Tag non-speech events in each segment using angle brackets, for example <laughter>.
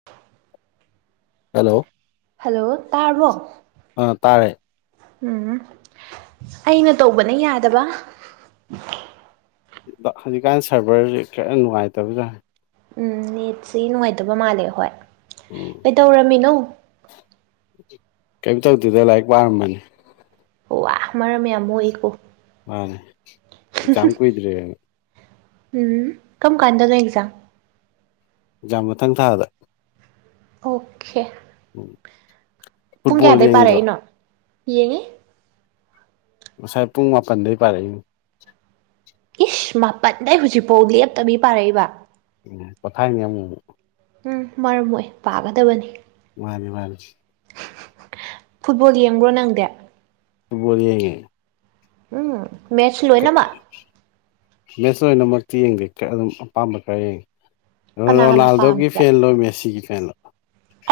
<unintelligible> Hello hello ꯇꯥꯔꯕꯣ ꯑꯥ ꯇꯥꯔꯦ ꯎꯝ ꯑꯩꯅ ꯇꯧꯕꯅ ꯌꯥꯗꯕ ꯍꯧꯖꯤꯛꯀꯥꯟ ꯁꯔꯚꯔꯁꯦ ꯈꯤꯔ ꯅꯨꯡꯉꯥꯏꯇꯕꯖꯥꯔꯦ <inaudible> ꯎꯝ ꯠꯁꯤ ꯅꯨꯡꯉꯥꯏꯇꯕ ꯃꯥꯜꯂꯦ ꯍꯣꯏ <inaudible> ꯎꯝ ꯀꯩꯗꯧꯔꯝꯃꯤꯅꯣ ꯀꯩꯝ ꯇꯧꯗꯤꯗ ꯂꯥꯏꯔꯤꯛ ꯄꯥꯔꯝꯕꯅꯤ ꯑꯣ ꯋꯥ ꯃꯔꯝ ꯌꯥꯝ ꯃꯣꯛꯏꯀꯣ ꯃꯥꯅꯦ ꯑꯦꯛꯖꯥ ꯀꯨꯏꯗ꯭ꯔꯦ ꯎꯝ ꯀꯔꯝ ꯀꯥꯟꯗꯅꯣ ꯑꯦꯛꯖꯥꯝ ꯑꯦꯀꯖꯝ ꯃꯊꯪ ꯊꯥꯗ ꯑꯣꯀꯦ ꯎꯝ ꯄꯨꯡ ꯐꯨꯠꯕꯣꯜ ꯀꯌꯥꯗꯩ ꯌꯦꯡꯗ꯭ꯔꯣ ꯄꯥꯔꯛꯏꯅꯣ ꯌꯦꯡꯉꯤ ꯉꯁꯥꯏ ꯄꯨꯡ ꯃꯥꯄꯟꯗꯩ ꯄꯥꯔꯛꯏꯅꯣ ꯏꯁ ꯃꯥꯄꯟꯗꯩ ꯍꯧꯖꯤꯛꯐꯥꯎ ꯂꯦꯞꯇꯕꯤ ꯄꯥꯔꯛꯏꯕ <unintelligible> ꯎꯝ ꯃꯔꯝ ꯃꯣꯛꯏ ꯄꯥꯒꯗꯕꯅꯤ ꯃꯥꯅꯦ ꯃꯥꯅꯤꯁꯤ ꯐꯨꯠꯕꯣꯜ ꯌꯦꯡꯕ꯭ꯔꯣ ꯅꯪꯗꯤ ꯕꯣꯜꯒꯦ ꯎꯝ ꯃꯦꯠꯁ ꯂꯣꯏꯅꯃꯛ ꯃꯦꯠꯁ ꯑꯣꯏꯅꯃꯛꯇꯤ ꯌꯦꯡꯗꯦ ꯑꯗꯨꯝ ꯑꯄꯥꯝꯕ ꯈꯔ ꯌꯦꯡꯉꯤ ꯀꯅꯥ ꯀꯅꯥ ꯔꯣꯅꯥꯜꯗꯣꯒꯤ ꯄꯥꯝꯃꯤꯕ ꯐꯦꯟꯂꯣ ꯃꯦꯁꯤꯒꯤ ꯐꯦꯟꯂꯣ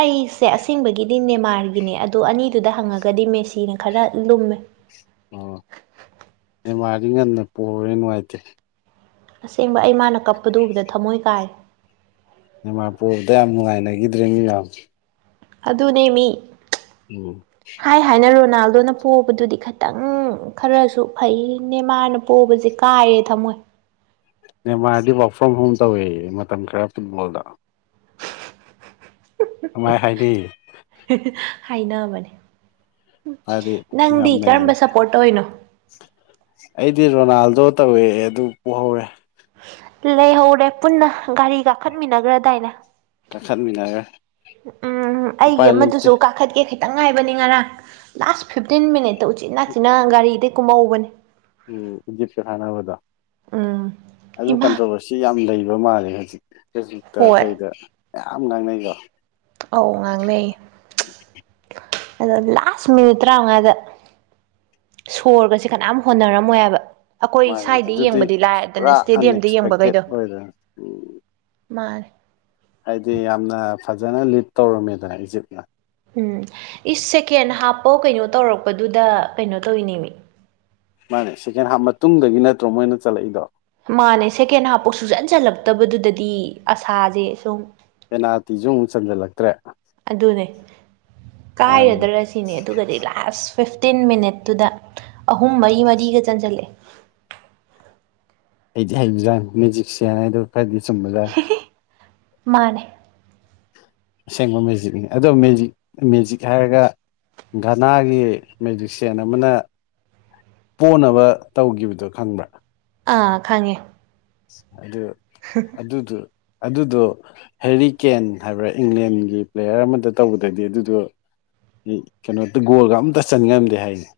ꯑꯩꯁꯦ ꯑꯁꯦꯡꯕꯒꯤꯗꯤ ꯅꯦꯃꯥꯔꯒꯤꯅꯦ ꯑꯗꯣ ꯑꯅꯤꯗꯨꯗ ꯍꯪꯉꯒꯗꯤ ꯃꯦꯁꯤꯅ ꯈꯔ ꯂꯨꯝꯃꯦ ꯑꯣ ꯑꯦ ꯃꯥꯗꯤ ꯉꯟꯅ ꯄꯦ ꯅꯨꯡꯉꯥꯏꯇꯦ ꯑꯁꯦꯡꯕ ꯑꯩ ꯃꯥꯅ ꯀꯞꯄꯗꯨ ꯎꯕꯗ ꯊꯃꯣꯏ ꯀꯥꯏꯔꯦ ꯏꯃꯥ ꯄꯨꯕꯗ ꯌꯥꯝ ꯅꯨꯡꯉꯥꯏꯅꯈꯤꯗ꯭ꯔꯦꯅꯦ ꯃꯌꯥꯝ ꯑꯗꯨꯅꯦꯃꯤ ꯎꯝ ꯍꯥꯏ ꯍꯥꯏꯅ ꯔꯣꯅꯥꯜꯗꯣꯅ ꯄꯣꯕꯗꯨꯗꯤ ꯈꯤꯇꯪ ꯈꯔꯁꯨ ꯐꯩꯅꯦ ꯃꯥꯅ ꯄꯣꯕꯁꯦ ꯀꯥꯏꯔꯦ ꯊꯝꯃꯣꯏ ꯅ ꯃꯥꯔꯗꯤ ꯋꯥꯋꯥꯛ ꯐ꯭ꯔꯣꯝ ꯍꯣꯝ ꯇꯧꯋꯦ ꯃꯇꯝ ꯈꯔ ꯐꯨꯠꯕꯣꯜꯗ ꯀꯃꯥꯏ ꯍꯥꯏꯥꯏꯗꯤ ꯍꯥꯏꯅꯕꯅꯦ ꯍꯥꯏꯗꯤ ꯅꯪꯗꯤ ꯌꯥꯝ ꯅꯩꯌꯦ ꯀꯔꯝꯕ ꯁꯞꯄꯣꯔꯠ ꯇꯧꯔꯤꯅꯣ ꯑꯩꯗꯤ ꯔꯣꯅꯥꯜꯗꯣ ꯇꯧꯋꯦ ꯑꯗꯨ ꯄꫭꯍꯧꯔꯦ ꯂꯩꯍꯧꯔꯦ ꯄꯨꯟꯅ ꯒꯥꯔꯤ ꯀꯥꯈꯠꯃꯤꯟꯅꯈ꯭ꯔꯗꯥꯏꯅꯦ ꯀꯈꯠ ꯃꯤꯟꯅꯒꯔꯦ ꯎꯝ ꯑꯩꯒꯤ ꯑꯃꯗꯨꯁꯨ ꯀꯥꯈꯠꯀꯦ ꯈꯤꯇꯪ ꯉꯥꯏꯕꯅꯤ ꯉꯔꯥꯡ ꯂꯥꯁ ꯐꯤꯞꯇꯤꯟ ꯃꯤꯅꯤꯠꯇ ꯎꯆꯤꯅꯥꯆꯤꯟꯅ ꯒꯥꯔꯤꯗꯩ ꯀꯨꯝꯍꯧꯕꯅꯦ ꯎꯝ ꯏꯗꯤꯞꯁꯨꯦ ꯍꯥꯏꯥꯟꯅꯕꯗꯣ ꯎꯝ ꯑꯗꯨ ꯍꯩꯃꯥ ꯀꯟꯇ꯭ꯔꯣꯕꯔ ꯁꯤ ꯌꯥꯝ ꯂꯩꯕ ꯃꯥꯜꯂꯦ ꯍꯧꯖꯤꯛ ꯐꯦꯁꯕꯨꯛꯇ ꯍꯣꯏ ꯀꯩꯗ ꯃꯌꯥꯝ ꯉꯥꯡꯅꯩꯀꯣ ꯑꯧ ꯉꯥꯡꯅꯩ <unintelligible> ꯑꯗꯣ ꯂꯥꯁ ꯃꯤꯅꯤꯠ ꯇꯔꯥꯃꯉꯥꯗ ꯁꯣꯔꯒꯁꯦ ꯀꯅꯥꯝ ꯍꯣꯠꯅꯔꯝꯃꯣꯏ ꯍꯥꯏꯕ ꯑꯩꯈꯣꯏ ꯃꯥꯅꯦ ꯁ꯭ꯋꯥꯥꯏꯗ ꯑꯗꯨꯗꯤ ꯌꯦꯡꯕꯗꯤ ꯄꯨꯔꯥ ꯂꯥꯏꯔꯗꯅ ꯏꯁꯇꯦꯗꯤꯌꯝꯗ ꯑꯟꯑꯛꯁꯄꯦꯛꯇꯦꯠ ꯌꯦꯡꯕꯈꯩꯗꯣ ꯑꯣꯏꯗꯅ ꯎꯝ ꯃꯥꯅꯦ ꯍꯥꯏꯗꯤ ꯌꯥꯝꯅ ꯐꯖꯅ ꯂꯤꯠ ꯇꯧꯔꯝꯃꯦꯗꯅ ꯏꯖꯤꯞꯅ ꯎꯝ ꯏꯁ ꯁꯦꯀꯦꯟ ꯍꯥꯞꯄꯣ ꯀꯩꯅꯣ ꯇꯧꯔꯛꯄꯗꯨꯗ ꯀꯩꯅꯣ ꯇꯧꯔꯤꯅꯦꯃꯤ ꯃꯥꯅꯦ ꯁꯦꯀꯦꯟ ꯍꯥꯞ ꯃꯇꯨꯡꯗꯒꯤ ꯅꯠꯇ꯭ꯔꯣ ꯃꯣꯏꯅ ꯆꯟꯂꯛꯏꯗꯣ ꯃꯥꯅꯦ ꯁꯦꯀꯦꯟ ꯍꯥꯞꯐꯥꯎ ꯁꯨꯛꯆꯟ ꯆꯜꯂꯛꯇꯕꯗꯨꯗꯗꯤ ꯑꯁꯥꯁꯦ ꯁꯨꯝ ꯄꯦꯅꯥꯜꯇꯤꯖꯨ ꯑꯃꯨꯛ ꯆꯟꯖꯜꯂꯛꯇ꯭ꯔꯦ ꯑꯗꯨꯅꯦ ꯃꯥꯅꯤ ꯀꯥꯏꯔꯗ꯭ꯔ ꯁꯤꯅꯦ ꯑꯗꯨꯒꯗꯤ ꯂꯥꯁ ꯐꯤꯐꯇꯤꯟ ꯃꯤꯅꯠꯇꯨꯗ ꯑꯍꯨꯝ ꯃꯔꯤ ꯃꯔꯤꯒ ꯆꯟꯁꯤꯜꯂꯦ ꯍꯩꯗꯤ ꯍꯩꯕ ꯖꯥꯠꯅꯤ ꯃꯦꯖꯤꯛ ꯁꯤꯌꯥꯟ ꯍꯥꯏꯗꯣ ꯈꯔꯗꯤ ꯆꯨꯝꯕ ꯖꯥꯠꯅꯤ <unintelligible> ꯃꯥꯅꯦ ꯑꯁꯦꯡꯕ ꯃꯦꯖꯤꯛꯅꯤ ꯑꯗꯣ ꯃꯦꯖꯤꯛ ꯃꯦꯖꯤꯛ ꯍꯥꯏꯔꯒ ꯘꯅꯥꯒꯤ ꯃꯦꯖꯤꯛꯁꯤꯟ ꯑꯃꯅ ꯄꯣꯅꯕ ꯇꯧꯒꯤꯕꯗꯣ ꯈꯪꯕ꯭ꯔꯥ ꯑꯥ ꯈꯪꯉꯦ ꯑꯗꯨ ꯑꯗꯨꯗꯨ ꯑꯗꯨꯗꯣ ꯍꯦꯔꯤ ꯀꯦꯟ ꯍꯥꯏꯕ꯭ꯔꯥ ꯏꯪꯂꯦꯟꯒꯤ ꯄ꯭ꯂꯦꯌꯔ ꯑꯃꯗ ꯇꯧꯕꯗꯗꯤ ꯑꯗꯨꯗꯣ ꯀꯩꯅꯣꯗ ꯒꯣꯜꯒ ꯑꯝꯇ ꯆꯟ ꯉꯝꯗꯦ ꯍꯥꯏꯅꯤ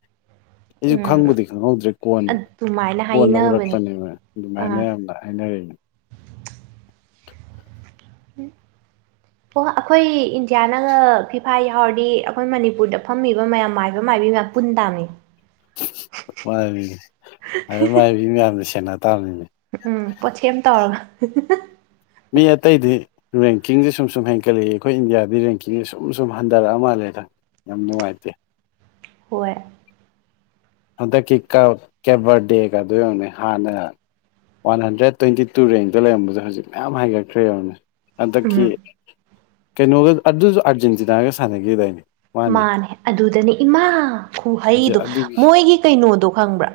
ꯑꯩꯖꯨ ꯎꯝ ꯈꯪꯕꯨꯗꯤ ꯈꯪꯍꯧꯗ꯭ꯔꯦ ꯀꯣꯟꯅ ꯑꯗꯨꯃꯥꯏꯅ ꯀꯣꯟꯅ ꯍꯥꯏꯅꯕꯅꯦ ꯎꯔꯛꯄꯅꯦꯕ ꯑꯥ ꯑꯗꯨꯃꯥꯏꯅ <unintelligible> ꯍꯥꯏꯅꯔꯦꯅ <unintelligible> ꯑꯣ ꯑꯩꯈꯣꯏ ꯏꯟꯗꯤꯌꯥꯅꯒ ꯐꯤꯐꯥ ꯌꯥꯎꯔꯗꯤ ꯑꯩꯈꯣꯏ ꯃꯅꯤꯄꯨꯔꯗ ꯐꯝꯃꯤꯕ ꯃꯌꯥꯝ ꯃꯥꯏꯕ ꯃꯥꯏꯕꯤ ꯃꯌꯥꯝ ꯄꯨꯟꯇꯥꯃꯤ <unintelligible> ꯃꯥꯏꯕ ꯃꯥꯏꯕꯤ ꯃꯌꯥꯝꯅ ꯁꯦꯟꯅ ꯇꯥꯕꯅꯤꯅꯦ ꯎꯝ ꯄꯣꯠꯁꯦꯝ ꯇꯧꯔꯒ <unintelligible> ꯃꯤ ꯑꯇꯩꯩꯗꯤ ꯔꯦꯡꯀꯤꯡꯖꯦ ꯁꯨꯝ ꯁꯨꯝ ꯍꯦꯟꯀꯠꯂꯛꯏ ꯑꯩꯈꯣꯏ ꯏꯟꯗꯤꯌꯥꯗꯤ ꯔꯦꯡꯀꯤꯡꯖꯦ ꯁꯨꯝ ꯁꯨꯝ ꯍꯟꯊꯔꯛꯑ ꯃꯥꯜꯂꯦꯗꯥ ꯌꯥꯝ ꯅꯨꯡꯉꯥꯏꯇꯦ ꯍꯣꯏ ꯍꯟꯗꯛꯀꯤ ꯀꯕ ꯀꯦꯕꯔꯗꯦꯒ ꯒꯗꯣ ꯌꯦꯡꯉꯨꯅꯦ ꯍꯥꯟꯅ ꯋꯥꯟ ꯍꯟꯗ꯭ꯔꯦꯠ ꯇ꯭ꯋꯦꯟꯇꯤ ꯇꯨ ꯔꯦꯡꯇ ꯂꯩꯔꯝꯕꯖꯦ ꯍꯧꯖꯤꯛ ꯃꯌꯥꯝ ꯍꯥꯏꯒꯠꯈ꯭ꯔꯦꯕꯅꯦ ꯍꯟꯗꯛꯀꯤ ꯎꯝ ꯀꯩꯅꯣꯒ ꯑꯗꯨꯖꯨ ꯑꯥꯔꯖꯦꯟꯇꯤꯅꯥꯒ ꯁꯥꯟꯅꯈꯤꯗꯥꯏꯅꯦ ꯃꯥꯅꯦ ꯑꯗꯨꯗꯅꯦ ꯏꯃꯥ ꯍꯧꯖꯤꯛ ꯈꯨꯍꯩꯗꯣ ꯑꯗꯨꯒꯤ ꯃꯣꯏꯒꯤ ꯀꯩꯅꯣꯗꯣ ꯈꯪꯕ꯭ꯔꯥ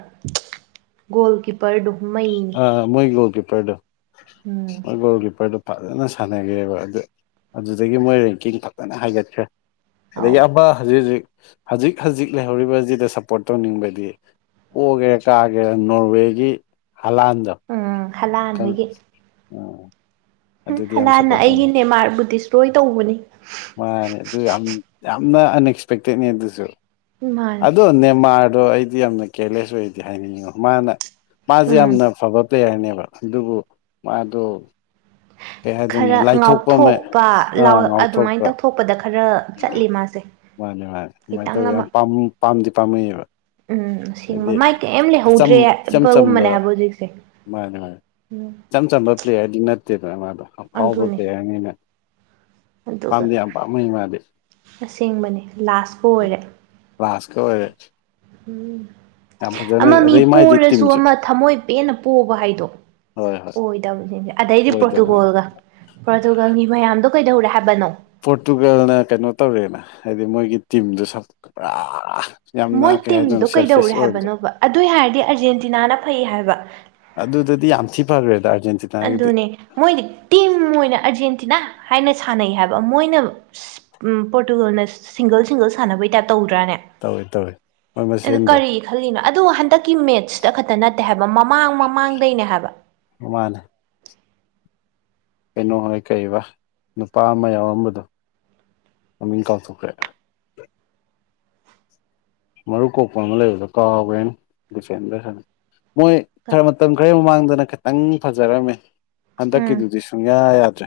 ꯒꯣꯜ ꯀꯤꯞꯄꯔꯗꯣ ꯃꯩꯅꯤ ꯑ ꯃꯣꯏ ꯒꯣꯜ ꯀꯤꯄꯔꯗꯣ ꯎꯝ ꯒꯣꯜ ꯀꯤꯄꯔꯗ ꯐꯖꯅ ꯁꯥꯟꯅꯒꯔꯦꯕ ꯑꯗꯨ ꯑꯗꯨꯗꯒꯤ ꯃꯣꯏ ꯔꯦꯡꯀꯤꯡ ꯐꯖꯅ ꯍꯥꯏꯒꯠꯈ꯭ꯔꯦ ꯑꯗꯒꯤ ꯑꯧ ꯑꯃ ꯍꯧꯖꯤꯛ ꯍꯧꯖꯤꯛ ꯍꯖꯤꯛ ꯍꯖꯤꯛ ꯂꯩꯍꯧꯔꯤꯕꯖꯝꯗ ꯁꯞꯄꯣꯔꯠ ꯇꯧꯅꯤꯡꯕꯗꯤ ꯑꯣꯒꯦꯔꯥ ꯀꯥꯒꯦꯔ ꯅꯣꯔꯋꯦꯒꯤ ꯍꯂꯥꯟ ꯎꯝ ꯍꯂꯥꯟ ꯍꯣꯏꯒꯤ <unintelligible> ꯎꯝ ꯑꯗꯨꯗꯤ ꯌꯥꯝ ꯍꯂꯥꯟꯅ ꯁꯞꯄꯣꯔꯠ ꯇꯧꯅꯤ ꯑꯩꯒꯤ ꯅꯦꯃꯥꯔꯕꯨ ꯙꯤꯁꯇꯔꯑꯣꯏ ꯇꯧꯕꯅꯤ ꯃꯥꯅꯦ ꯑꯗꯨ ꯌꯥꯝ ꯌꯥꯝꯅ ꯑꯟꯑꯦꯛꯁꯄꯦꯛꯇꯦꯠꯅꯤ ꯑꯗꯨꯖꯨ ꯃꯥꯅꯦ ꯑꯗꯣ ꯅꯦꯃꯥꯔꯗꯣ ꯑꯩꯗꯤ ꯌꯥꯝꯅ ꯀꯦꯌꯔꯂꯦꯁ ꯑꯣꯏꯗꯤ ꯍꯥꯏꯅꯤꯡꯉꯤꯉꯣ ꯃꯥꯅ ꯃꯥꯖꯦ ꯎꯝ ꯌꯥꯝꯅ ꯐꯕ ꯄ꯭ꯂꯦꯌꯔ ꯅꯦꯕ ꯑꯗꯨꯕꯨ ꯃꯥꯗꯣ ꯀꯩ ꯍꯥꯏꯗꯣꯏꯅꯣ ꯈꯔ ꯂꯥꯏꯊꯣꯛꯄ ꯑꯃ ꯉꯥꯎꯊꯣꯛꯄ ꯑꯥ ꯑꯗꯨꯃꯥꯏꯅ ꯉꯥꯎꯊꯣꯛꯄ ꯇꯧꯊꯣꯛꯄꯗ ꯈꯔ ꯆꯠꯂꯤ ꯃꯥꯁꯦ ꯃꯥꯅꯦ ꯃꯥꯅꯦ ꯑꯗꯨꯃꯥꯏꯅ ꯈꯤꯇꯪ ꯇꯧꯋꯤ ꯑꯃ ꯌꯥꯝ ꯄꯥꯝ ꯄꯥꯝꯗꯤ ꯄꯥꯝꯃꯨꯏ ꯌꯦꯕ ꯎꯝ ꯑꯁꯦꯡꯕ ꯃꯥꯏ ꯀꯔꯤꯝ ꯂꯩꯍꯧꯗ꯭ꯔꯦ ꯏꯆꯝ ꯆꯝꯕ ꯍꯥꯏꯕꯒꯨꯝꯕꯅꯦ ꯍꯥꯏꯕ ꯍꯧꯖꯤꯛꯁꯦ ꯃꯥꯅꯦ ꯃꯥꯅꯤ ꯎꯝ ꯏꯆꯝ ꯆꯝꯕ ꯄ꯭ꯂꯦꯌꯔꯗꯤ ꯅꯠꯇꯦꯗꯅ ꯃꯥꯗꯣ ꯑꯐꯥꯎꯕ ꯑꯗꯨꯅꯦ ꯄ꯭ꯂꯦꯌꯥꯔꯅꯤꯅ ꯑꯗꯨꯒ ꯄꯝꯗꯤ ꯌꯥꯞ ꯄꯥꯝꯃꯨꯢ ꯃꯥꯗꯤ ꯑꯁꯦꯡꯕꯅꯦ ꯂꯥꯁꯄꯨ ꯑꯣꯏꯔꯦ ꯂꯥꯁꯀ ꯑꯣꯏꯔꯦ ꯎꯝ ꯌꯥꯝ ꯐꯖꯅ ꯑꯃ ꯃꯤ ꯑꯗꯩ ꯃꯥꯏꯗꯤ ꯄꯣꯔꯥꯁꯨ ꯇꯤꯝꯁꯨ ꯑꯃ ꯊꯝꯃꯣꯏ ꯄꯦꯟꯅ ꯄꯣꯕ ꯍꯥꯏꯗꯣ ꯍꯣꯏ ꯍꯣꯏ ꯑꯣꯏꯗꯕꯅꯤꯅꯦ ꯑꯗꯩꯗꯤ ꯑꯣꯏꯗꯕ ꯄꯣꯔꯇꯨꯒꯣꯜꯒ ꯄ꯭ꯔꯣꯇꯨꯒꯜ ꯒꯤ ꯃꯌꯥꯝꯗꯣ ꯀꯩꯗꯧꯔꯦ ꯍꯥꯏꯕꯅꯣ ꯄꯣꯔꯇꯨꯒꯜꯅ ꯀꯩꯅꯣ ꯇꯧꯔꯦꯅ ꯍꯥꯏꯗꯤ ꯃꯣꯏꯒꯤ ꯇꯤꯝꯗꯣ ꯁ ꯄꯨꯔꯥ ꯃꯣꯏ ꯌꯥꯝꯅ ꯀꯩ ꯍꯥꯏꯗꯣꯏꯅꯣ ꯇꯤꯝꯗꯣ ꯀꯩꯗꯧꯔꯦ ꯁꯦꯜꯐꯤꯁ ꯑꯣꯏꯕꯗꯣ ꯍꯥꯏꯕꯅꯣꯕ ꯑꯗꯨꯏ ꯍꯥꯏꯔꯗꯤ ꯑꯔꯖꯦꯟꯇꯤꯅꯥꯅ ꯐꯩ ꯍꯥꯏꯕ ꯑꯗꯨꯗꯗꯤ ꯌꯥꯝ ꯊꯤ ꯐꯈ꯭ꯔꯦꯗ ꯑꯔꯖꯦꯟꯇꯤ ꯑꯗꯨꯅꯦ ꯃꯣꯏꯅ ꯇꯤꯝ ꯑꯣꯏꯅ ꯑꯔꯖꯦꯟꯇꯤꯅꯥ ꯍꯥꯏꯅ ꯁꯥꯟꯅꯩ ꯍꯥꯏꯕ ꯃꯣꯏꯅ ꯑꯁ ꯄꯣꯔꯇꯨꯒꯜꯅ ꯁꯤꯡꯒꯜ ꯁꯤꯡꯒꯜ ꯁꯥꯟꯅꯕꯩ ꯇꯥꯏꯞ ꯇꯧꯗ꯭ꯔꯅꯦ꯫ ꯇꯧꯏ ꯇꯧꯏ ꯃꯣꯏ ꯃꯁꯦꯟꯗꯣ ꯈꯜꯂꯤꯅꯣ ꯑꯗꯨ ꯍꯟꯗꯛꯀꯤ ꯃꯦꯠꯁꯇ ꯈꯛꯇ ꯅꯠꯇꯦ ꯍꯥꯏꯕ ꯃꯃꯥꯡ ꯃꯃꯥꯡꯗꯩꯅꯦ ꯍꯥꯏꯕ ꯃꯥꯟꯅꯦ ꯀꯩꯅꯣ ꯍꯣꯢ ꯀꯩꯕ ꯅꯨꯄꯥ ꯑꯃ ꯌꯥꯎꯔꯝꯕꯗꯣ ꯃꯃꯤꯡ ꯀꯥꯎꯊꯣꯛꯈ꯭ꯔꯦ ꯃꯔꯨ ꯀꯣꯛꯄ ꯑꯃ ꯂꯩꯕꯗꯣ ꯀꯥꯎꯒꯔꯦꯅꯦ ꯗꯤꯐꯦꯟꯗꯔ ꯁꯥꯟ ꯃꯣꯏ ꯈꯔ ꯃꯇꯝ ꯈꯔꯒꯤ ꯃꯃꯥꯡꯗꯅ ꯈꯤꯇꯪ ꯐꯖꯔꯝꯃꯦ ꯎꯝ ꯍꯟꯗꯛꯀꯤꯗꯨꯗꯤꯁꯨ꯫ ꯁꯨꯡꯌꯥ ꯌꯥꯗ꯭ꯔꯦ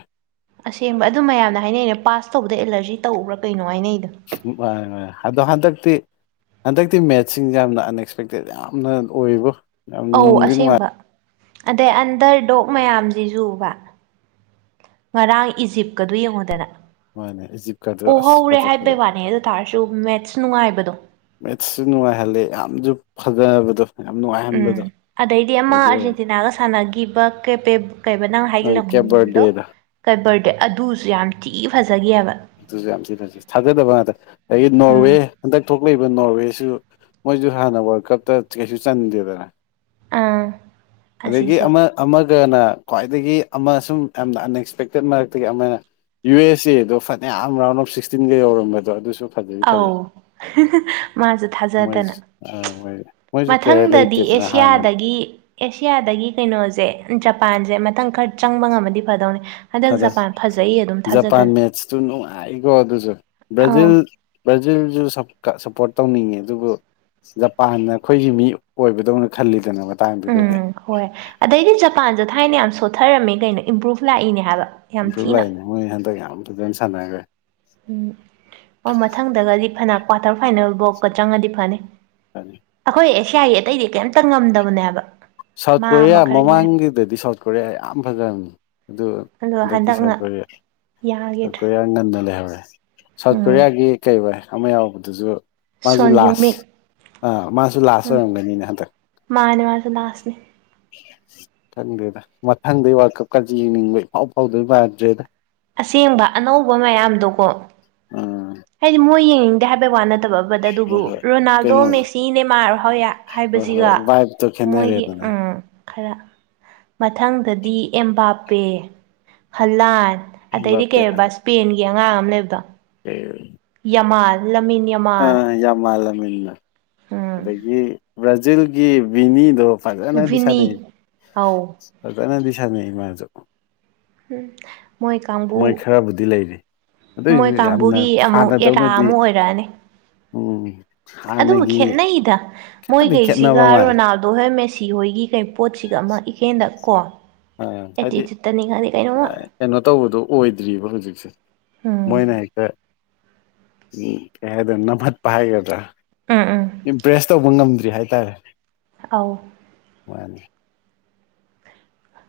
ꯑꯁꯦꯡꯕ ꯑꯗꯨ ꯃꯌꯥꯝꯅ ꯍꯥꯏꯅꯩꯩꯅ ꯄꯥꯁ ꯇꯧꯕꯗ ꯑꯦꯂꯔꯖꯤ ꯇꯧꯕ꯭ꯔꯥ ꯀꯩꯅꯣ ꯍꯥꯏꯅꯩꯗꯣ ꯃꯅꯦ ꯃꯅꯦ ꯑꯗꯣ ꯍꯟꯗꯛꯇꯤ ꯍꯟꯗꯛꯇꯤ ꯃꯦꯠꯁꯁꯤꯡꯁꯦ ꯌꯥꯝꯅ ꯑꯟꯑꯛꯁꯄꯦꯛꯇꯦꯠ ꯌꯥꯝꯅ ꯑꯣꯏꯌꯦꯕꯣ ꯑꯧ ꯑꯁꯦꯡꯕ ꯑꯗꯩ ꯑꯟꯗꯔ ꯗꯣꯛ ꯃꯌꯥꯝꯖꯤꯁꯨꯕ ꯉꯔꯥꯡ ꯏꯖꯤꯞꯀꯗꯨ ꯌꯦꯡꯉꯣꯗꯅ꯫ ꯃꯥꯅꯦ ꯏꯖꯤꯞꯀꯥꯗꯨ ꯑꯁ ꯐꯖꯈꯠꯂꯛꯑꯦ ꯋꯥꯅꯦ ꯑꯗꯨ ꯇꯥꯔꯁꯨ ꯃꯦꯠꯁ ꯅꯨꯡꯉꯥꯏꯕꯗꯣ ꯃꯦꯠꯁꯨ ꯅꯨꯡꯉꯥꯏꯍꯜꯂꯦ ꯌꯥꯝꯖꯨ ꯐꯖꯕꯗꯣ ꯎꯝ <unintelligible> ꯑꯗꯩꯗꯤ ꯑꯃ ꯑꯣꯏꯗꯤ ꯑꯣꯏꯔꯝꯃꯦ ꯑꯥꯔꯖꯦꯟꯇꯤꯅꯥꯒ ꯁꯥꯟꯅꯒꯤ ꯕ ꯀꯦꯄꯦ ꯀꯩꯕ ꯅꯪ ꯍꯥꯏꯒꯤꯕ ꯂꯝꯗꯣ ꯀꯕꯔ ꯗꯦ ꯑꯗꯨꯁꯨ ꯌꯥꯝ ꯊꯤ ꯐꯖꯥꯈꯤ ꯍꯥꯏꯕ ꯑꯗꯨꯁꯨ ꯌꯥꯝ ꯊꯤ ꯐꯖꯩ ꯊꯥꯖꯗꯕ ꯉꯥꯛꯇ ꯑꯗꯒꯤ ꯅꯣꯔꯋꯦ ꯎꯝ ꯍꯟꯗꯛ ꯊꯣꯛꯂꯛꯏꯕ ꯅꯣꯔꯋꯦꯁꯨ ꯃꯣꯏꯖꯨ ꯍꯥꯟꯅ ꯋꯥꯔꯜ ꯀꯞꯇ ꯀꯩꯁꯨ ꯆꯟꯗꯔꯤꯗꯅ ꯑꯥ ꯑꯗꯒꯤ ꯑꯁꯤꯁꯨ ꯑꯃ ꯑꯃꯒꯅ ꯈ꯭ꯋꯥꯏꯗꯒꯤ ꯑꯃ ꯁꯨꯝ ꯌꯥꯝꯅ ꯑꯟꯑꯛꯁꯄꯦꯛꯇꯦꯠ ꯃꯔꯛꯇꯒꯤ ꯑꯃꯅ ꯌꯨ ꯑꯦꯁ ꯑꯦꯗꯣ ꯐꯅꯌꯥꯝ ꯔꯥꯎꯟ ꯑꯣꯐ ꯁꯤꯛꯁꯇꯤꯟꯒ ꯌꯧꯔꯝꯕꯗꯣ ꯑꯗꯨꯁꯨ ꯐꯖꯗꯤ ꯐꯖꯩ ꯑꯧ ꯍꯤꯍꯤꯍꯤ ꯃꯥꯁꯨ ꯃꯣꯏꯁꯨ ꯊꯥꯖꯗꯅ ꯃꯣꯏ ꯃꯣꯏꯁꯨ ꯄ꯭ꯂꯦꯌꯔ ꯃꯊꯪꯗꯗꯤ ꯂꯩꯇꯦꯗꯅ ꯍꯥꯟꯅꯅꯦ ꯑꯦꯁꯤꯌꯥꯗꯒꯤ ꯑꯦꯁꯤꯌꯥꯗꯒꯤ ꯀꯩꯅꯣꯁꯦ ꯖꯄꯥꯟꯁꯦ ꯃꯊꯪ ꯈꯔ ꯆꯪꯕ ꯉꯝꯃꯗꯤ ꯐꯗꯧꯅꯤ ꯍꯟꯗꯛ ꯖꯄꯥꯟ ꯐꯖꯩ ꯑꯗꯨꯝ ꯊꯥꯖꯗꯅ ꯁꯨ ꯅꯨꯡꯉꯥꯏꯀꯣ ꯑꯗꯨꯖꯨ ꯕ꯭ꯔꯥꯖꯤꯜ ꯑꯧ ꯕ꯭ꯔꯥꯖꯤꯜꯁꯨ ꯁꯞ ꯀ ꯁꯞꯄꯣꯔꯠ ꯇꯧꯅꯤꯡꯉꯤ ꯑꯗꯨꯕꯨ ꯖꯄꯥꯟꯅ ꯑꯩꯈꯣꯏꯒꯤ ꯃꯤ ꯑꯣꯏꯕꯗꯧꯅ ꯈꯜꯂꯤꯗꯅ ꯃꯇꯥꯡꯗꯨꯗꯗꯤ ꯎꯝ ꯍꯣꯏ ꯑꯗꯩꯗꯤ ꯖꯄꯥꯟꯁꯨ ꯊꯥꯏꯅ ꯌꯥꯝ ꯁꯣꯠꯊꯔꯝꯃꯦ ꯀꯩꯅꯣ ꯏꯝꯄ꯭ꯔꯨꯚ ꯂꯥꯛꯏꯅꯦ ꯍꯥꯏꯕ ꯌꯥꯝ ꯏꯝꯄ꯭ꯔꯨꯞ ꯊꯤꯅ ꯂꯥꯛꯏꯅꯦ ꯃꯣꯏ ꯍꯟꯗꯛ ꯌꯥꯝ ꯐꯖꯅ ꯁꯥꯟꯅꯈ꯭ꯔꯦ ꯎꯝ ꯑꯣ ꯃꯊꯪꯗꯒꯗꯤ ꯐꯅ ꯀ꯭ꯋꯥꯇꯔ ꯐꯥꯏꯅꯦꯜ ꯕꯣꯛꯀ ꯆꯪꯉꯗꯤ ꯐꯅꯤ ꯑꯩꯈꯣꯏ ꯑꯦꯁꯤꯌꯥꯒꯤ ꯑꯇꯩꯗꯤ ꯀꯩꯝꯇ ꯉꯝꯗꯕꯅꯦꯕ ꯍꯥꯏꯕ ꯁꯥꯎꯠ ꯀꯣꯔꯤꯌꯥ ꯃꯃꯥꯡꯒꯤꯗꯗꯤ ꯁꯥꯎꯠ ꯀꯣꯔꯤꯌꯥ ꯌꯥꯝ ꯐꯖꯕꯅꯤ ꯑꯗꯨ ꯑꯗꯣ ꯍꯟꯗꯛꯇꯤ ꯍꯟꯗꯛꯅ ꯁꯥꯎꯠ ꯀꯣꯔꯤꯌꯥ ꯁꯥꯎꯠ ꯌꯥꯈꯤꯗ꯭ꯔꯦ ꯀꯣꯔꯤꯌꯥ ꯉꯟꯅ ꯂꯩꯍꯧꯔꯦ ꯁꯥꯎꯠ ꯎꯝ ꯀꯣꯔꯤꯌꯥꯒꯤ ꯀꯩꯕ ꯑꯃ ꯌꯥꯎꯕꯗꯨꯁꯨ ꯃꯥꯁꯨ ꯁꯣꯟ ꯂꯥꯁ ꯍ꯭ꯌꯨꯃꯤꯠ ꯑꯥ ꯃꯥꯁꯨ ꯂꯥꯁ ꯎꯝ ꯑꯣꯏꯔꯝꯒꯅꯤꯅꯦ ꯍꯟꯗꯛ ꯃꯥꯅꯦ ꯃꯥꯖꯨ ꯂꯥꯁꯅꯤ ꯈꯪꯗꯦꯗ ꯃꯊꯪꯗꯤ ꯋꯥꯔꯜ ꯀꯞꯀꯁꯦ ꯌꯦꯡꯅꯤꯡꯕ ꯏꯐꯥꯎ ꯐꯥꯎꯗꯣꯏ ꯃꯥꯟꯅꯗ꯭ꯔꯦꯗ ꯑꯁꯦꯡꯕ ꯑꯅꯧꯕ ꯃꯌꯥꯝꯗꯣꯀꯣ꯫ ꯎꯝ ꯍꯥꯏꯗꯤ ꯃꯣꯏ ꯌꯦꯡꯅꯤꯡꯗꯦ ꯍꯥꯏꯕꯩ ꯋꯥ ꯅꯠꯇꯕ ꯐꯕꯗ ꯑꯗꯨꯕꯨ ꯍꯣꯏ ꯍꯣꯏ ꯔꯣꯅꯥꯜꯗꯣ ꯀꯩꯅꯣꯗꯣ ꯃꯦꯁꯤ ꯅꯦꯃꯥꯔ ꯍꯣꯏ ꯍꯣꯏ ꯍꯣꯏ ꯍꯥꯏꯕꯁꯤꯒ ꯚꯥꯏꯞꯇꯣ ꯃꯣꯏꯒꯤ ꯈꯦꯠꯅꯔꯦꯗꯅ ꯎꯝ ꯈꯔ ꯃꯊꯪꯗꯗꯤ ꯑꯦꯝꯕꯥꯄꯦ ꯍꯂꯥꯟ ꯑꯗꯩꯗꯤ ꯕꯥꯄꯦ ꯀꯩꯕ ꯏꯁꯄꯦꯟꯒꯤ ꯑꯉꯥꯡ ꯑꯃ ꯂꯩꯕꯗꯣ ꯎ ꯌꯥꯃꯥꯜ ꯂꯃꯤꯟ ꯌꯥꯃꯥꯜ ꯌꯥꯝ ꯂꯃꯤꯟꯅ ꯎꯝ ꯑꯗꯒꯤ ꯕ꯭ꯔꯥꯖꯤꯜꯒꯤ ꯕꯤꯅꯤꯗꯣ ꯐꯖꯅꯗꯤ ꯁꯥꯟꯅꯩ ꯚꯤꯅꯤ ꯑꯧ ꯐꯖꯅꯗꯤ ꯁꯥꯟꯅꯩ ꯃꯁꯨ ꯎꯝ ꯃꯣꯏ ꯃꯣꯏ ꯀꯥꯡꯕꯨ ꯈꯔꯕꯨꯗꯤ ꯂꯩꯔꯤ ꯃꯣꯏ ꯑꯗꯨꯏꯁꯨ ꯌꯥꯝꯅ ꯀꯥꯡꯕꯨꯒꯤ ꯑꯃꯨꯛ ꯑꯦꯔꯥ ꯍꯥꯟꯅꯗꯧꯅꯗꯤ ꯑꯃ ꯑꯣꯏꯔꯛꯑꯅꯤ ꯎꯝ ꯑꯗꯨꯕꯨ ꯍꯥꯟꯅꯒꯤ ꯈꯦꯅꯩꯗ ꯈꯔꯗꯤ ꯃꯣꯏꯒꯩꯁꯤꯒ ꯈꯦꯠꯅꯕ ꯃꯥꯜꯂꯦ ꯔꯣꯅꯥꯜ ꯑꯗꯣ ꯍꯣꯏ ꯃꯦꯁꯤ ꯍꯣꯏꯒꯤ ꯀꯩ ꯄꯣꯠꯁꯤꯒ ꯑꯃ ꯏꯀꯦꯟꯗ ꯀꯣ ꯑ ꯍꯥꯏꯗꯤ ꯑꯦꯠꯇꯤꯇꯨꯏꯠꯇꯅꯤ ꯈꯪꯗꯦ ꯀꯩꯏꯅꯣꯝꯃ ꯀꯩꯅꯣ ꯇꯧꯕꯗꯣ ꯑꯣꯏꯗ꯭ꯔꯤꯕ ꯍꯧꯖꯤꯛꯁꯦ ꯎꯝ ꯃꯣꯏꯅ ꯍꯦꯛꯇ ꯎꯝ ꯍꯥꯏꯗꯣꯏꯅꯣ ꯅꯝꯍꯠꯄ ꯍꯥꯏꯒꯗ꯭ꯔꯥ ꯎꯝ ꯎꯝ ꯏꯝꯄ꯭ꯔꯦꯁ ꯇꯧꯕ ꯉꯝꯗ꯭ꯔꯤ ꯍꯥꯏꯇꯥꯔꯦ ꯑꯥꯎ ꯃꯅꯤ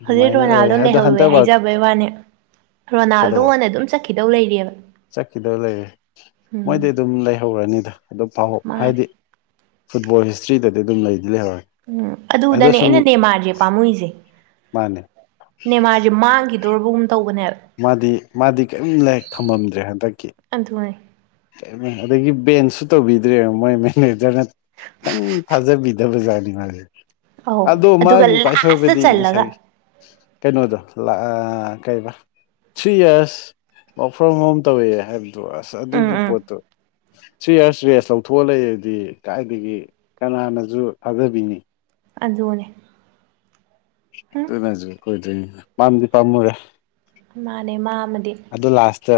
ꯍꯧꯖꯤꯛ ꯑꯣꯏ ꯔꯣꯅꯥꯜꯗꯣ ꯑꯗꯣ ꯂꯩꯍꯧꯋꯦ ꯍꯟꯗꯛ ꯍꯥꯏꯖꯕꯩ ꯋꯥꯅꯦ ꯔꯣꯅꯥꯜꯗꯣꯅ ꯑꯗꯨꯝ ꯆꯠ ꯈꯤꯗꯧ ꯂꯩꯔꯤꯑꯕ ꯆꯠꯈꯤꯗꯧ ꯂꯩꯔꯦ ꯎꯝ ꯃꯣꯏꯗꯤ ꯑꯗꯨꯝ ꯂꯩꯍꯧꯔꯅꯤꯗ ꯑꯗꯨꯝ ꯄꯥꯎꯍꯧ ꯃꯥꯅꯦ ꯍꯥꯏꯗꯤ ꯐꯨꯠꯕꯣꯜ ꯍꯤꯁꯇ꯭ꯔꯤꯗꯗꯤ ꯑꯗꯨꯝ ꯂꯩꯗꯤ ꯂꯩꯍꯧꯔꯦ꯫ ꯎꯝ ꯑꯗꯨꯗꯅꯦ ꯑꯩꯅ ꯅꯦꯃꯥꯔꯖꯦ ꯄꯥꯝꯃꯨꯏꯖꯦ꯫ ꯃꯥꯅꯦ ꯅꯦꯃꯥꯔꯖꯦ ꯃꯥꯡꯒꯤꯗꯧꯔꯕꯒꯨꯝ ꯇꯧꯕꯅꯦ ꯃꯥꯗꯤ ꯃꯥꯗꯤ ꯀꯔꯤꯝ ꯂꯩ ꯊꯝꯃꯝꯗ꯭ꯔꯦ ꯍꯟꯗꯛꯀꯤ ꯑꯗꯨꯊꯃꯅꯦ ꯑꯗꯒꯤ ꯕꯦꯟꯁꯨ ꯇꯧꯕꯤꯗ꯭ꯔꯦꯕ ꯃꯣꯏ ꯃꯦꯅꯦꯖꯔꯅ ꯈꯤꯇꯪ ꯊꯥꯖꯕꯤ ꯑꯧ <unintelligible> ꯑꯗꯣ ꯑꯗꯨꯒ ꯃꯥꯒꯤ ꯈꯋꯥꯏ ꯂꯥꯁꯇ ꯁꯣꯏꯕꯗꯤ ꯆꯜꯂꯒ ꯉꯁꯥꯏꯒꯤ ꯀꯩꯅꯣꯗꯣ ꯀꯩꯔꯤꯕ ꯊ꯭ꯔꯤ ꯌꯔꯁ <unintelligible> ꯇꯧꯋꯦ ꯍꯥꯏꯕꯗꯣ ꯑꯁ ꯎꯝ ꯑꯗꯨꯒꯤ ꯎꯝ ꯄꯣꯠꯇꯨ ꯊ꯭ꯔꯤ ꯏꯔꯁ ꯔꯦꯁ ꯂꯧꯊꯣꯛꯑ ꯂꯩꯗꯤ ꯀꯥꯏꯗꯒꯤ ꯀꯅꯥꯅꯁꯨ ꯊꯥꯖꯕꯤꯅꯤ ꯑꯗꯨꯅꯦ ꯎꯝ ꯑꯗꯨꯅꯁꯨ ꯀꯨꯏꯗꯣꯏꯅꯤꯗ ꯄꯥꯝꯗꯤ ꯄꯥꯝꯃꯨꯔꯦ꯫ ꯃꯥꯟꯅꯦ ꯃꯥ ꯑꯃꯗꯤ ꯑꯗꯣ ꯂꯥꯁꯇ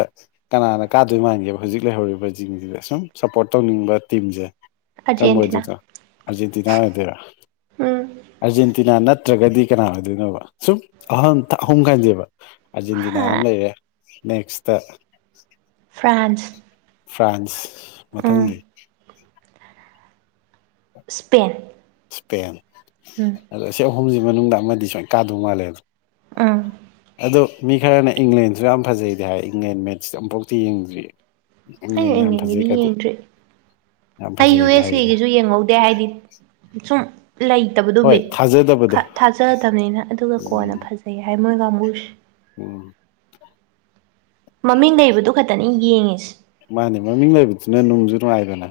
ꯀꯅꯥꯅ ꯀꯥꯗꯣꯏ ꯃꯥꯟꯒꯦꯕ ꯍꯧꯖꯤꯛ ꯂꯩꯍꯧꯔꯤꯕ ꯖꯤꯁꯤꯗ ꯁꯁꯨꯝ ꯁꯞꯄꯣꯔꯠ ꯇꯧꯅꯤꯡꯕ ꯇꯤꯝꯁꯦ ꯀꯔꯝꯕ ꯑꯥꯔꯖꯦꯟꯇꯤꯅꯥ ꯑꯣꯏꯗꯨꯅꯣ ꯑꯔꯖꯦꯟꯇꯤꯅꯥ ꯑꯣꯏꯗꯣꯏꯔꯥ ꯎꯝ ꯑꯔꯖꯦꯟꯇꯤꯅꯥ ꯅꯠ ꯅꯠꯇ꯭ꯔꯒꯗꯤ ꯀꯅꯥ ꯑꯣꯏꯗꯣꯏꯅꯣꯕ ꯁꯨꯝ ꯑꯍꯟ ꯑꯍꯨꯝ ꯈꯟꯖꯦꯕ ꯑꯥꯔꯖꯦꯟꯇꯤꯅꯥ ꯑꯃ ꯂꯩꯔꯦ꯫ ꯅꯦꯛꯁꯇꯔ ꯐ꯭ꯔꯥꯟꯁ ꯐ꯭ꯔꯥꯟꯁ ꯎꯝ ꯃꯊꯪꯗꯤ ꯁ꯭ꯄꯦꯟ ꯁ꯭ꯄꯦꯟ꯫ ꯎꯝ꯫ ꯑꯗꯣ ꯁꯤ ꯑꯍꯨꯝꯁꯤ ꯃꯅꯨꯡꯗ ꯑꯃꯗꯤ ꯁꯣꯏꯅ ꯀꯥꯗꯧ ꯃꯥꯜꯂꯦ ꯑꯗꯣ ꯎꯝ ꯑꯗꯣ ꯃꯤ ꯈꯔꯅ ꯏꯪꯂꯟꯖꯨ ꯌꯥꯝ ꯐꯖꯩ ꯍꯥꯏ ꯏꯪꯂꯦꯟ ꯃꯦꯁ ꯑꯃꯨꯐꯥꯎꯇꯤ ꯌꯦꯡꯗ꯭ꯔꯤ꯫ ꯑꯩꯅ ꯏꯪꯂꯦꯟ ꯌꯥꯝ ꯐꯖꯩ ꯌꯦꯅꯤꯡꯉꯗꯤ ꯀꯗꯤ ꯌꯦꯡꯗ꯭ꯔꯤ ꯌꯥꯝ ꯑꯩ ꯌꯨ ꯐꯖꯩꯗꯤ ꯑꯦꯁ ꯍꯥꯏꯔꯦ ꯑꯦꯒꯤꯁꯨ ꯌꯦꯡꯍꯧꯗꯦ ꯍꯥꯏꯗꯤ ꯁꯨꯝ ꯂꯩ <unintelligible> ꯇꯕꯗꯨꯣ ꯍꯣꯏ ꯕꯤꯠ ꯊꯥꯖꯗꯕꯗꯣ ꯊꯥꯖꯗꯕꯅꯤꯅ ꯑꯗꯨꯒ ꯎꯝ ꯀꯣꯟꯅ ꯐꯖꯩ ꯍꯥꯏ ꯃꯣꯏ ꯀꯥꯡꯕꯨꯁꯦ ꯎꯝ ꯃꯃꯤꯡ ꯂꯩꯕꯗꯨ ꯈꯛꯇꯅꯤ ꯌꯦꯡꯉꯤꯁꯦ ꯃꯥꯅꯤ ꯃꯃꯤꯡ ꯂꯩꯕꯗꯨꯅ ꯅꯨꯡꯖꯨ ꯅꯨꯡꯉꯥꯏꯗꯅ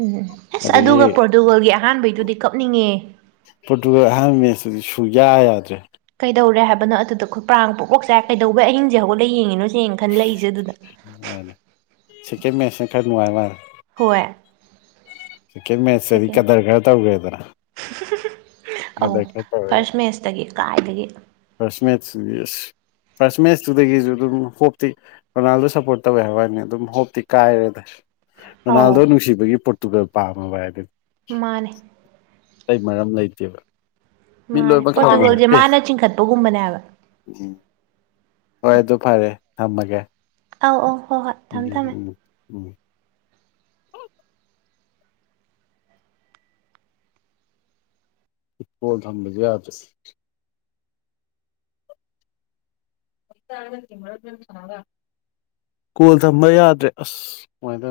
ꯎꯝꯝ ꯑꯁ ꯑꯗꯒꯤ ꯑꯗꯨꯒ ꯄꯣꯔꯇꯨꯒꯜꯒꯤ ꯑꯍꯥꯟꯕꯩꯗꯨꯗꯤ ꯀꯞꯅꯤꯡꯉꯦ ꯄꯣꯠꯇꯨ ꯑꯍꯔꯝꯃꯤꯁꯤꯗꯤ ꯁꯨꯌꯥ ꯌꯥꯗ꯭ꯔꯦ ꯀꯩꯗꯧꯔꯦ ꯍꯥꯏꯕꯅꯣ ꯑꯗꯨꯗ ꯄ꯭ꯔꯥꯡ ꯄꯣꯛ ꯑꯣꯣꯛ ꯆꯥꯏ ꯀꯩꯗꯧꯕꯩ ꯑꯍꯤꯡꯁꯦ ꯍꯧꯒꯛꯂ ꯌꯦꯡꯤꯅꯣ ꯁ ꯌꯦꯡꯅ ꯈꯟ ꯂꯩꯛꯏꯁꯦ ꯑꯗꯨꯗ ꯅꯨꯡꯥꯏꯅꯦ ꯁꯦꯀꯦꯟ ꯃꯦꯁꯅ ꯈꯔ ꯅꯨꯡꯉꯥꯏ ꯃꯥꯦ ꯍꯦ ꯁꯦꯀꯦꯟ ꯃꯦꯠꯆꯇꯗꯤ ꯀꯗꯔ ꯈꯔ ꯇꯧꯒꯦꯗꯅ ꯑꯧ ꯇꯧꯔꯦ ꯐꯥꯔꯁ ꯃꯦꯁꯇꯒꯤ ꯀꯥꯏꯗꯒꯤ ꯐꯥꯔꯁ ꯃꯦꯠꯆ ꯌꯦꯁ ꯐꯥꯔꯁ ꯃꯦꯠꯆꯇꯨꯗꯒꯤꯁꯨ ꯑꯗꯨꯝ ꯍꯣꯞꯇꯤ ꯔꯣꯅꯥꯜꯗꯣ ꯁꯞꯄꯣꯔꯠ ꯇꯧꯋꯦ ꯍꯥꯏ ꯋꯥꯏꯅꯤ ꯑꯗꯨꯝ ꯍꯣꯞꯇꯤ ꯀꯥꯏꯔꯦꯗ ꯔꯣꯅꯥꯜꯗꯣ ꯑꯧ ꯅꯨꯡꯁꯤꯕꯒꯤ ꯄꯣꯔꯇꯨꯒꯜ ꯄꯥꯝꯃꯕ ꯍꯥꯏ ꯑꯗꯨꯗꯤ ꯃꯥꯅꯦ ꯀꯩ ꯃꯔꯝ ꯂꯩꯇꯦꯕ ꯃꯤ ꯃꯥꯅꯦ ꯂꯣꯏꯅꯃꯛ ꯁꯥꯎꯅꯔꯦ ꯄꯣꯔꯇꯨꯒꯜꯁꯦ ꯃꯥꯅ ꯆꯤꯡꯈꯠꯄꯒꯨꯝꯕꯅꯦꯕ ꯎ ꯍꯣꯏ ꯑꯗꯨ ꯐꯔꯦ ꯊꯝꯃꯒꯦ ꯑꯧ ꯑꯧ ꯍꯣꯏ ꯍꯣꯏ ꯎꯝ ꯊꯝꯃꯦ ꯊꯝꯃꯦ ꯎꯝ ꯎꯝ ꯏꯣ ꯊꯝꯝꯕꯗꯤ ꯌꯥꯗ ꯀꯣꯜ ꯊꯝꯕ ꯌꯥꯗ꯭ꯔꯦ ꯑꯁ ꯀꯃꯥꯏꯅ ꯇꯧ